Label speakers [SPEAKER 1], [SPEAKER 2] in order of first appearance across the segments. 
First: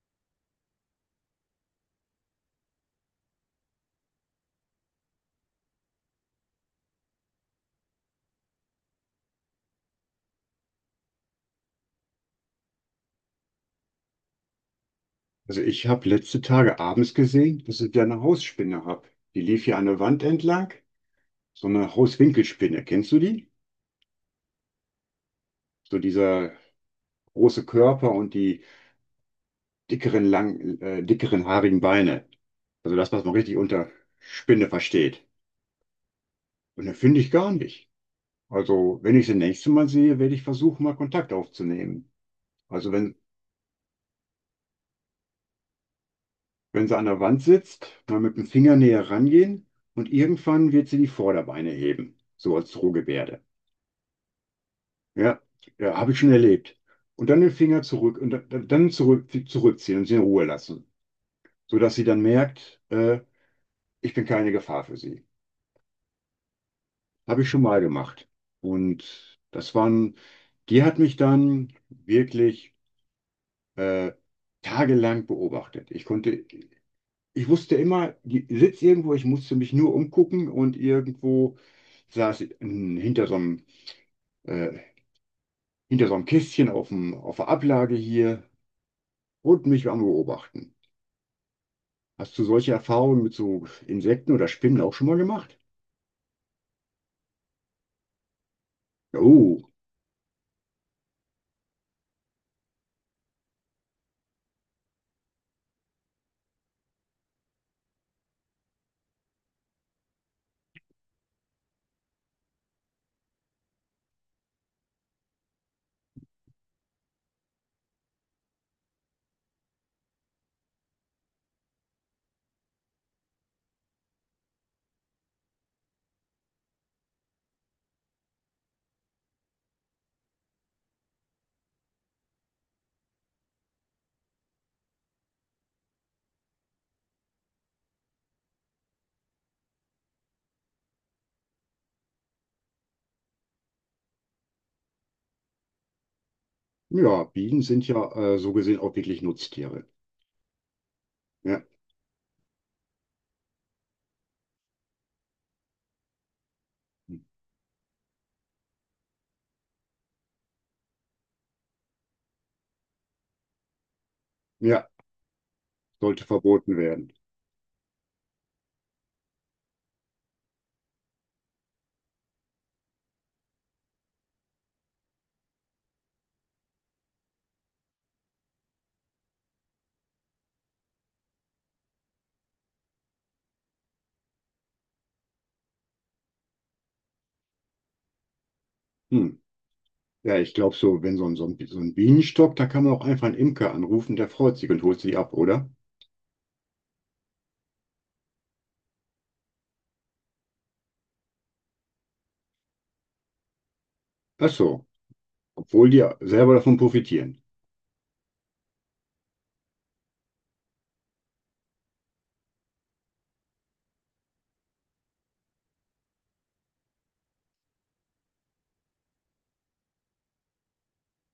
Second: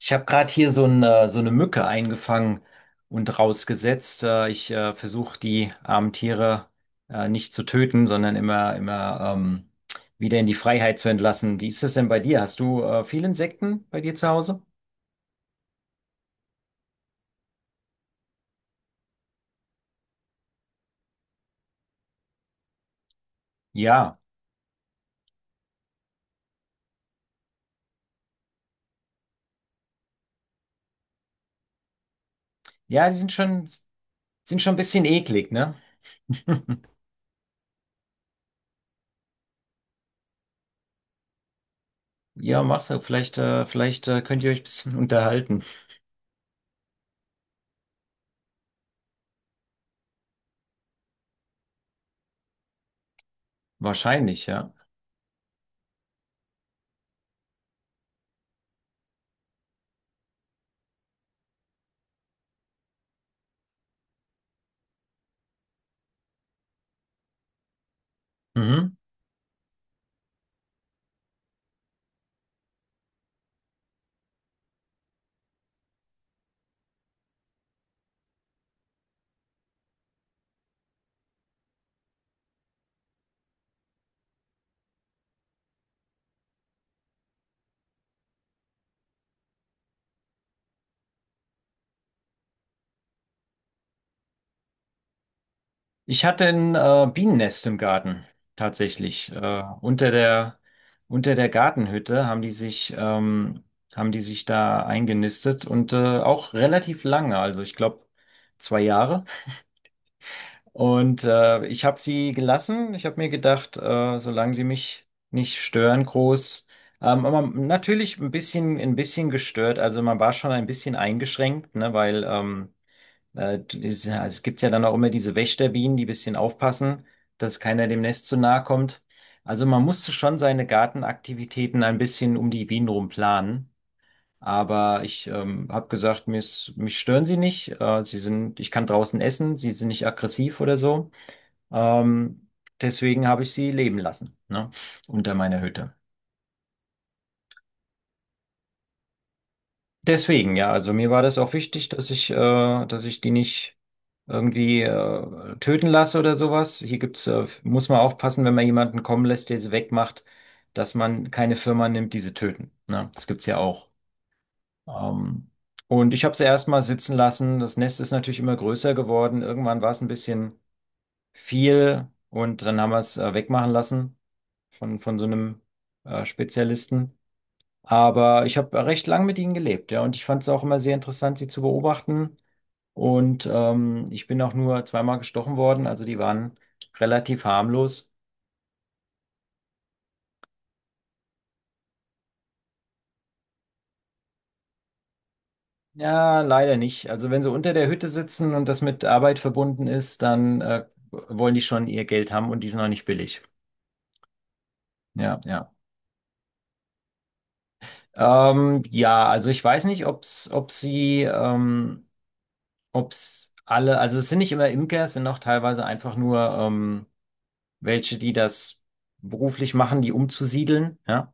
[SPEAKER 1] Ich habe gerade hier so eine Mücke eingefangen und rausgesetzt. Ich versuche die armen Tiere nicht zu töten, sondern immer wieder in die Freiheit zu entlassen. Wie ist das denn bei dir? Hast du viele Insekten bei dir zu Hause?
[SPEAKER 2] Also ich habe letzte Tage abends gesehen, dass ich da eine Hausspinne habe. Die lief hier an der Wand entlang. So eine Hauswinkelspinne. Kennst du die?
[SPEAKER 1] Ja,
[SPEAKER 2] So dieser große Körper und die dickeren, dickeren haarigen Beine. Also
[SPEAKER 1] ja,
[SPEAKER 2] das,
[SPEAKER 1] die
[SPEAKER 2] was
[SPEAKER 1] sind
[SPEAKER 2] man richtig
[SPEAKER 1] schon,
[SPEAKER 2] unter
[SPEAKER 1] sind
[SPEAKER 2] Spinne
[SPEAKER 1] schon ein bisschen
[SPEAKER 2] versteht.
[SPEAKER 1] eklig, ne?
[SPEAKER 2] Und das finde ich gar nicht. Also wenn ich sie nächste Mal sehe, werde ich versuchen, mal Kontakt aufzunehmen.
[SPEAKER 1] Ja, mach's.
[SPEAKER 2] Also wenn,
[SPEAKER 1] Vielleicht könnt ihr euch ein bisschen unterhalten.
[SPEAKER 2] wenn sie an der Wand sitzt, mal mit dem Finger näher rangehen und irgendwann wird sie die Vorderbeine heben. So als Drohgebärde.
[SPEAKER 1] Wahrscheinlich, ja.
[SPEAKER 2] Ja, ja, habe ich schon erlebt. Und dann den Finger zurück und dann zurückziehen und sie in Ruhe lassen, sodass sie dann merkt, ich bin keine Gefahr für sie. Habe ich schon mal gemacht.
[SPEAKER 1] Mhm.
[SPEAKER 2] Und das waren, die hat mich dann wirklich äh, tagelang beobachtet. Ich wusste immer, die sitzt irgendwo, ich musste mich nur umgucken und irgendwo saß sie hinter äh, hinter so einem Kästchen auf auf der Ablage hier und mich am Beobachten. Hast du solche Erfahrungen mit so Insekten oder Spinnen auch schon mal gemacht?
[SPEAKER 1] Ich hatte ein Bienennest im Garten,
[SPEAKER 2] Ja.
[SPEAKER 1] tatsächlich.
[SPEAKER 2] Oh,
[SPEAKER 1] Unter der Gartenhütte haben die sich da eingenistet und auch relativ lange, also ich glaube zwei Jahre. Und ich habe sie gelassen. Ich habe mir gedacht, solange sie mich nicht stören, groß. Aber natürlich ein bisschen gestört. Also man war schon ein bisschen eingeschränkt, ne, also es gibt ja dann auch immer diese Wächterbienen, die ein bisschen aufpassen, dass keiner dem Nest zu nahe kommt. Also man musste schon seine Gartenaktivitäten ein bisschen um die Bienen rum planen. Aber ich habe gesagt, mich stören sie nicht. Ich kann draußen essen, sie sind nicht aggressiv oder so. Ähm, Deswegen habe ich sie leben lassen, ne, unter meiner Hütte.
[SPEAKER 2] ja, Bienen sind ja so gesehen auch wirklich Nutztiere.
[SPEAKER 1] Deswegen, ja, also mir war das auch
[SPEAKER 2] Ja,
[SPEAKER 1] wichtig, dass ich die nicht irgendwie töten lasse oder sowas. Hier gibt's, muss man aufpassen, wenn man jemanden kommen lässt, der sie wegmacht, dass man keine Firma nimmt, die sie töten. Ne? Das gibt's ja auch.
[SPEAKER 2] ja,
[SPEAKER 1] Ähm, und ich
[SPEAKER 2] sollte
[SPEAKER 1] habe sie
[SPEAKER 2] verboten
[SPEAKER 1] erstmal
[SPEAKER 2] werden.
[SPEAKER 1] sitzen lassen. Das Nest ist natürlich immer größer geworden. Irgendwann war es ein bisschen viel und dann haben wir es wegmachen lassen von so einem Spezialisten. Aber ich habe recht lang mit ihnen gelebt, ja, und ich fand es auch immer sehr interessant, sie zu beobachten. Und ich bin auch nur zweimal gestochen worden, also die waren relativ harmlos.
[SPEAKER 2] Hm. Ja, ich glaube so, wenn so ein Bienenstock, da kann man auch einfach einen Imker anrufen, der freut sich und holt sie ab, oder?
[SPEAKER 1] Ja, leider nicht. Also wenn sie unter der Hütte sitzen und das mit Arbeit verbunden ist, dann wollen die schon ihr Geld haben und die sind noch nicht billig.
[SPEAKER 2] Ach so,
[SPEAKER 1] Ja, ja.
[SPEAKER 2] obwohl die selber davon profitieren.
[SPEAKER 1] Ja, also ich weiß nicht, ob's alle, also es sind nicht immer Imker, es sind auch teilweise einfach nur welche, die das beruflich machen, die umzusiedeln, ja.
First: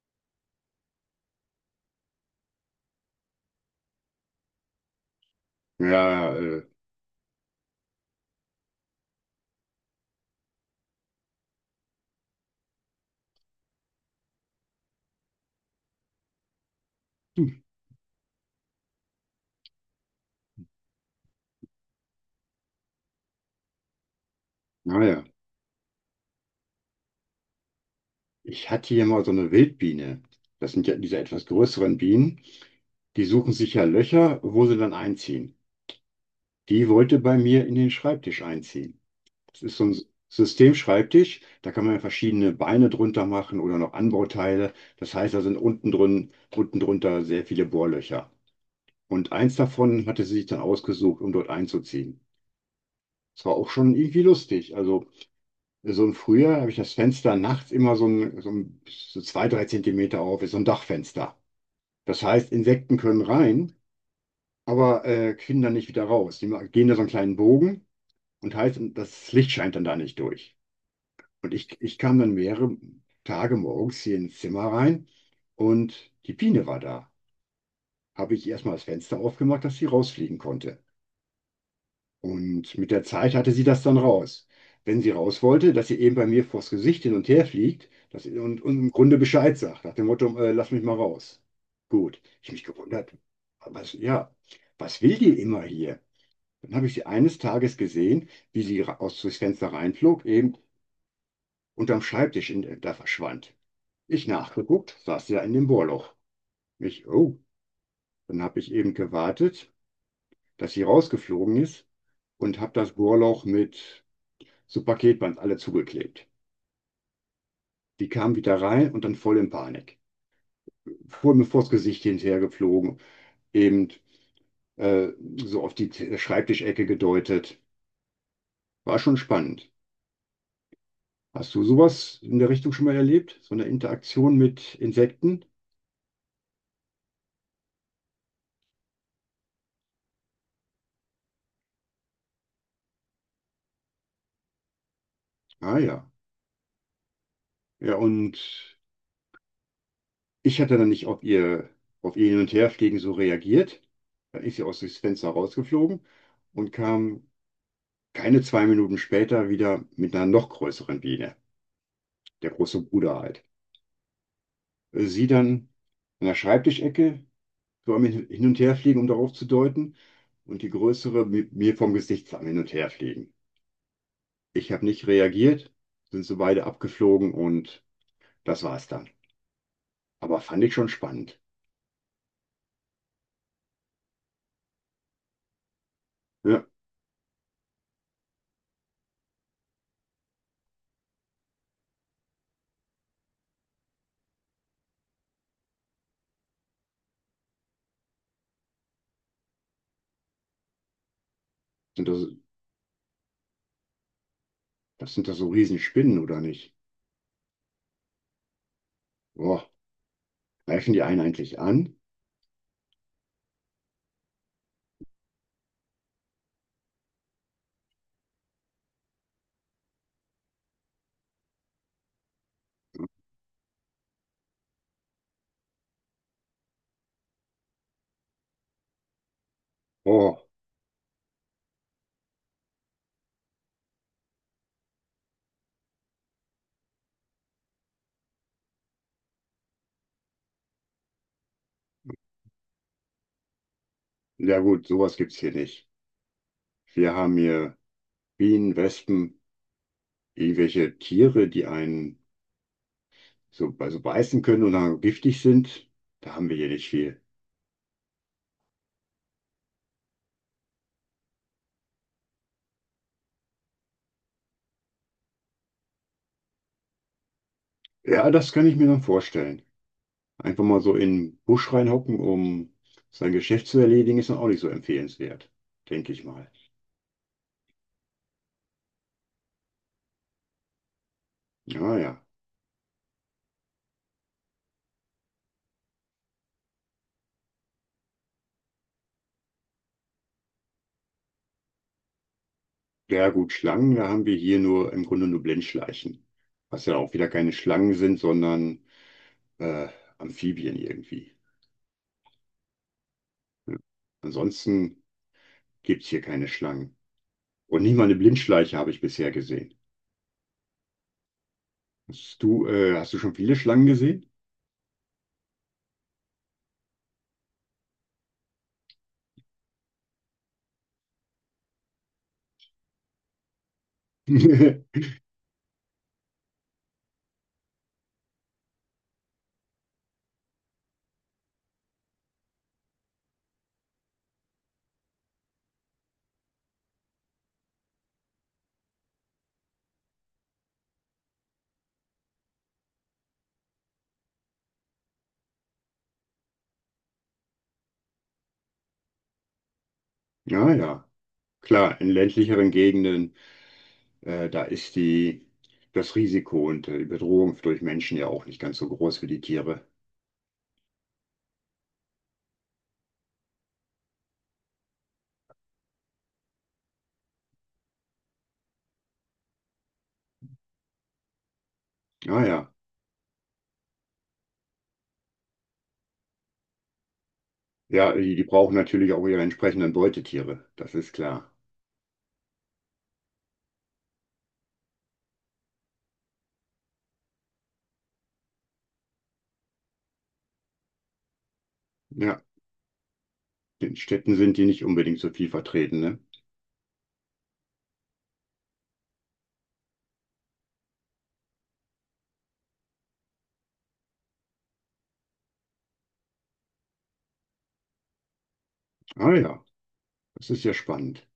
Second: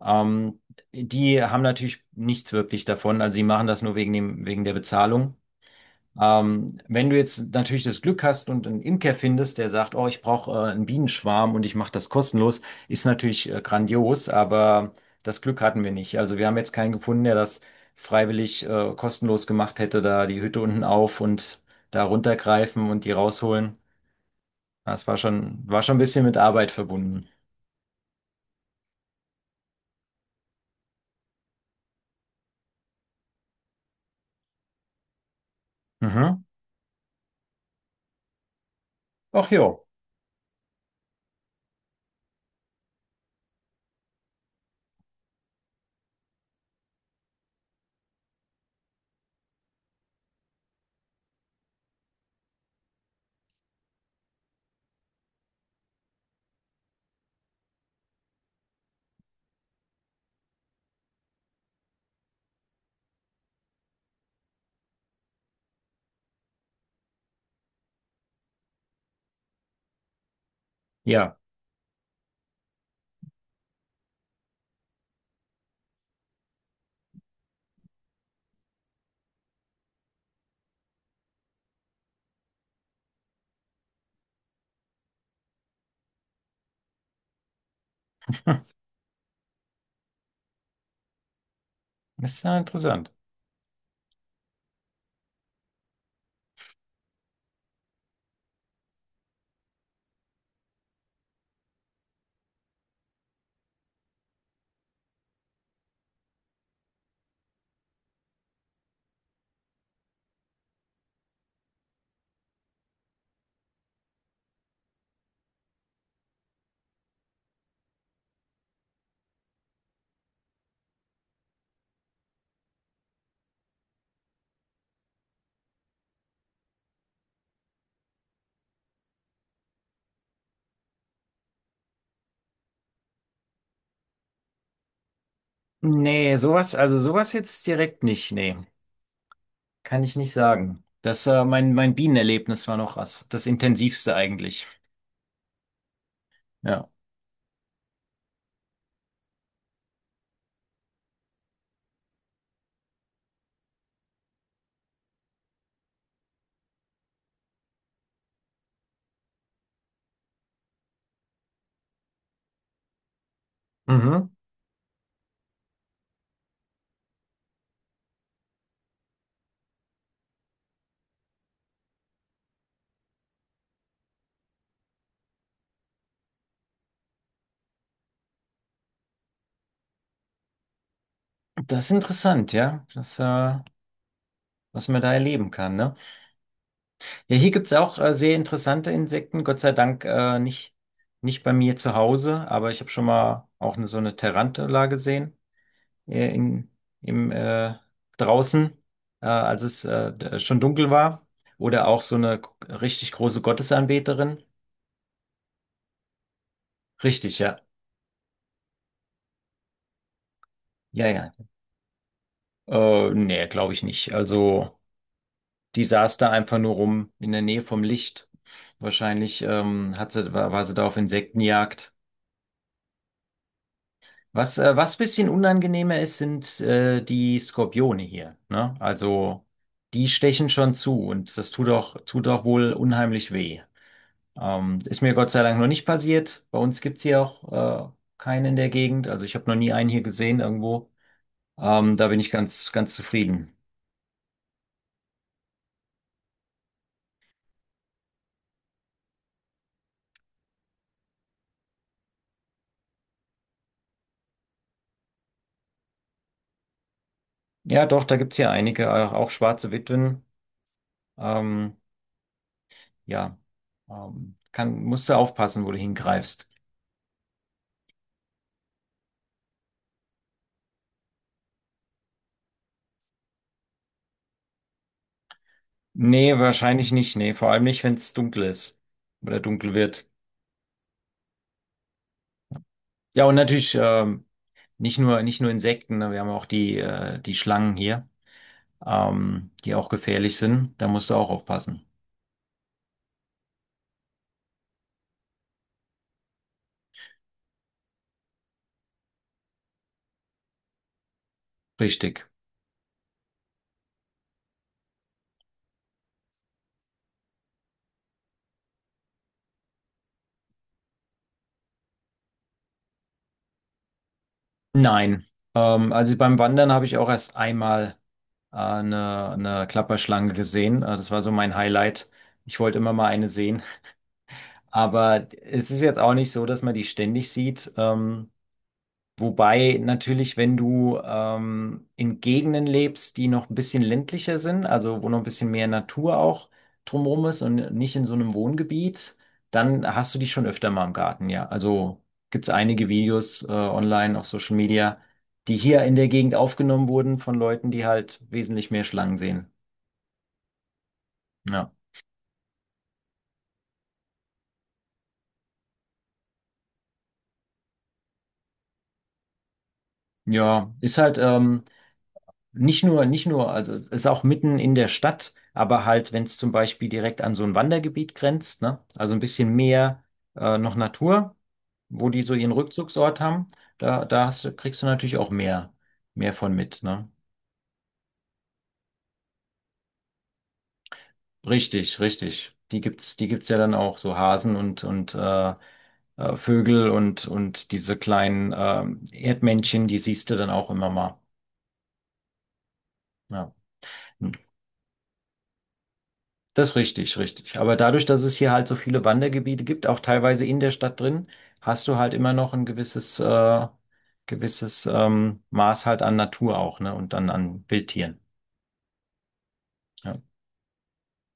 [SPEAKER 1] Ähm, Die haben natürlich nichts wirklich davon, also sie machen das nur wegen der Bezahlung.
[SPEAKER 2] Ja,
[SPEAKER 1] Wenn du jetzt natürlich das Glück hast und einen Imker findest, der sagt, oh, ich brauche einen Bienenschwarm und ich mache das kostenlos, ist natürlich grandios, aber das Glück hatten wir nicht. Also wir haben jetzt keinen gefunden, der das
[SPEAKER 2] hm,
[SPEAKER 1] freiwillig kostenlos gemacht hätte, da die Hütte unten auf und da runtergreifen und die rausholen. Das war
[SPEAKER 2] naja.
[SPEAKER 1] schon, war schon ein bisschen mit Arbeit verbunden.
[SPEAKER 2] Ich hatte hier mal so eine Wildbiene. Das sind ja diese etwas größeren Bienen. Die suchen sich ja Löcher, wo sie dann einziehen.
[SPEAKER 1] Mhm.
[SPEAKER 2] Die wollte bei mir in den Schreibtisch einziehen.
[SPEAKER 1] Ach
[SPEAKER 2] Das ist so
[SPEAKER 1] jo,
[SPEAKER 2] ein Systemschreibtisch, da kann man verschiedene Beine drunter machen oder noch Anbauteile. Das heißt, da sind unten drin, unten drunter sehr viele Bohrlöcher. Und eins davon hatte sie sich dann ausgesucht, um dort einzuziehen. Das war auch schon irgendwie lustig. Also so im Frühjahr habe ich das Fenster nachts immer so zwei, drei Zentimeter auf, ist so ein Dachfenster. Das heißt, Insekten können rein, aber finden dann nicht wieder raus. Gehen da so einen kleinen Bogen, und heißt, das Licht scheint dann da nicht durch.
[SPEAKER 1] ja,
[SPEAKER 2] Und ich kam dann mehrere Tage morgens hier ins Zimmer rein und die Biene war da. Habe ich erstmal das Fenster aufgemacht, dass sie rausfliegen konnte. Und mit der Zeit hatte sie das dann raus. Wenn sie raus wollte, dass sie eben bei mir vors Gesicht hin und her fliegt, und im Grunde Bescheid sagt, nach dem Motto, lass mich mal raus. Gut,
[SPEAKER 1] ist
[SPEAKER 2] ich
[SPEAKER 1] ja
[SPEAKER 2] mich
[SPEAKER 1] interessant.
[SPEAKER 2] gewundert. Ja, was will die immer hier? Dann habe ich sie eines Tages gesehen, wie sie aus durchs Fenster reinflog, eben unterm Schreibtisch in, da verschwand. Ich nachgeguckt, saß sie ja in dem Bohrloch. Ich, oh, dann habe ich eben gewartet, dass sie rausgeflogen ist und habe das Bohrloch mit so Paketband alle zugeklebt. Die kam wieder rein und dann voll in Panik. Vor mir vors Gesicht hinterhergeflogen, eben äh, so auf die Schreibtischecke gedeutet. War schon spannend. Hast du sowas in der Richtung schon mal erlebt? So eine Interaktion mit Insekten?
[SPEAKER 1] Nee, sowas, also sowas jetzt direkt nicht, nee, kann ich nicht sagen. Das, mein Bienenerlebnis war noch das intensivste eigentlich.
[SPEAKER 2] Ah ja.
[SPEAKER 1] Ja.
[SPEAKER 2] Ja, und ich hatte dann nicht auf auf ihr Hin- und Herfliegen so reagiert. Dann ist sie aus dem Fenster rausgeflogen und kam keine zwei Minuten später wieder mit einer noch größeren Biene, der große Bruder halt.
[SPEAKER 1] Mhm.
[SPEAKER 2] Sie dann an der Schreibtischecke, so am Hin- und Herfliegen, um darauf zu deuten, und die größere mir vom Gesicht am Hin- und Herfliegen. Ich habe nicht reagiert, sind so beide abgeflogen und das war's dann. Aber fand ich schon spannend.
[SPEAKER 1] Das ist interessant, ja, das, was man da erleben kann, ne?
[SPEAKER 2] Ja,
[SPEAKER 1] Ja, hier gibt's auch sehr interessante Insekten, Gott sei Dank nicht bei mir zu Hause, aber ich habe schon mal auch eine, so eine Tarantula gesehen. äh, in, im, äh, Draußen, als es schon dunkel war. Oder auch
[SPEAKER 2] sind
[SPEAKER 1] so
[SPEAKER 2] das,
[SPEAKER 1] eine richtig große Gottesanbeterin.
[SPEAKER 2] das sind doch so Riesenspinnen, oder nicht?
[SPEAKER 1] Richtig, ja.
[SPEAKER 2] Boah. Greifen die
[SPEAKER 1] Ja,
[SPEAKER 2] einen
[SPEAKER 1] ja.
[SPEAKER 2] eigentlich an?
[SPEAKER 1] Nee, glaube ich nicht. Also, die saß da einfach nur rum in der Nähe vom Licht. Wahrscheinlich war sie da auf Insektenjagd. Was, was bisschen unangenehmer ist, sind die Skorpione hier. Ne? Also, die
[SPEAKER 2] Oh,
[SPEAKER 1] stechen schon zu und das tut tut auch wohl unheimlich weh. Ist mir Gott sei Dank noch nicht passiert. Bei uns gibt's hier auch keinen in der Gegend. Also ich habe noch nie einen hier gesehen irgendwo. Da bin ich ganz zufrieden.
[SPEAKER 2] ja gut, sowas gibt's hier nicht. Wir haben hier Bienen, Wespen, irgendwelche Tiere, die einen so, also beißen können und dann giftig sind. Da haben wir hier nicht viel.
[SPEAKER 1] Ja, doch, da gibt's hier einige, auch schwarze Witwen. Ähm, ja, musst du aufpassen, wo du hingreifst.
[SPEAKER 2] Ja, das kann ich mir dann vorstellen. Einfach mal so in den Busch reinhocken, um sein Geschäft zu erledigen, ist dann auch nicht so empfehlenswert, denke ich
[SPEAKER 1] Nee,
[SPEAKER 2] mal.
[SPEAKER 1] wahrscheinlich nicht. Nee, vor allem nicht, wenn es dunkel ist oder dunkel wird.
[SPEAKER 2] Ja, ja.
[SPEAKER 1] Ja, und natürlich nicht nur Insekten, ne, wir haben auch die, die Schlangen hier, die auch gefährlich sind. Da musst du auch aufpassen.
[SPEAKER 2] Ja gut, Schlangen, da haben wir hier nur im Grunde nur Blindschleichen. Was ja auch wieder keine Schlangen sind, sondern äh, Amphibien irgendwie.
[SPEAKER 1] Richtig.
[SPEAKER 2] Ansonsten gibt es hier keine Schlangen. Und nicht mal eine Blindschleiche habe ich bisher gesehen. Hast du schon viele Schlangen gesehen?
[SPEAKER 1] Nein. Also beim Wandern habe ich auch erst einmal eine Klapperschlange gesehen. Das war so mein Highlight. Ich wollte immer mal eine sehen. Aber es ist jetzt auch nicht so, dass man die ständig sieht. Wobei natürlich, wenn du in Gegenden lebst, die noch ein bisschen ländlicher sind, also wo noch ein bisschen mehr Natur auch drumherum ist und nicht in so einem Wohngebiet, dann hast du die schon öfter mal im Garten, ja. Also gibt's einige Videos online auf Social Media, die hier in der Gegend aufgenommen wurden von Leuten, die halt wesentlich mehr Schlangen sehen.
[SPEAKER 2] Ja, ja,
[SPEAKER 1] Ja,
[SPEAKER 2] klar, in ländlicheren Gegenden, da ist das Risiko und die Bedrohung durch Menschen ja auch nicht ganz so groß wie die Tiere.
[SPEAKER 1] ja, ist halt. Nicht nur, also es ist auch mitten in der Stadt, aber halt, wenn es zum Beispiel direkt an so ein Wandergebiet grenzt, ne? Also ein bisschen mehr noch Natur, wo die so
[SPEAKER 2] Ja,
[SPEAKER 1] ihren
[SPEAKER 2] ja,
[SPEAKER 1] Rückzugsort haben, da kriegst du natürlich auch mehr von mit, ne?
[SPEAKER 2] ja, die brauchen natürlich auch ihre entsprechenden Beutetiere, das ist klar.
[SPEAKER 1] Richtig. Die gibt's ja dann auch, so Hasen und Vögel und diese kleinen Erdmännchen, die siehst du dann auch immer mal.
[SPEAKER 2] Ja,
[SPEAKER 1] Ja.
[SPEAKER 2] in Städten sind die nicht unbedingt so viel vertreten, ne?
[SPEAKER 1] Das ist richtig. Aber dadurch, dass es hier halt so viele Wandergebiete gibt, auch teilweise in der Stadt drin, hast du halt immer noch ein gewisses, Maß halt an Natur auch, ne? Und dann an Wildtieren.
[SPEAKER 2] Ah ja,
[SPEAKER 1] Ja.
[SPEAKER 2] das ist ja spannend.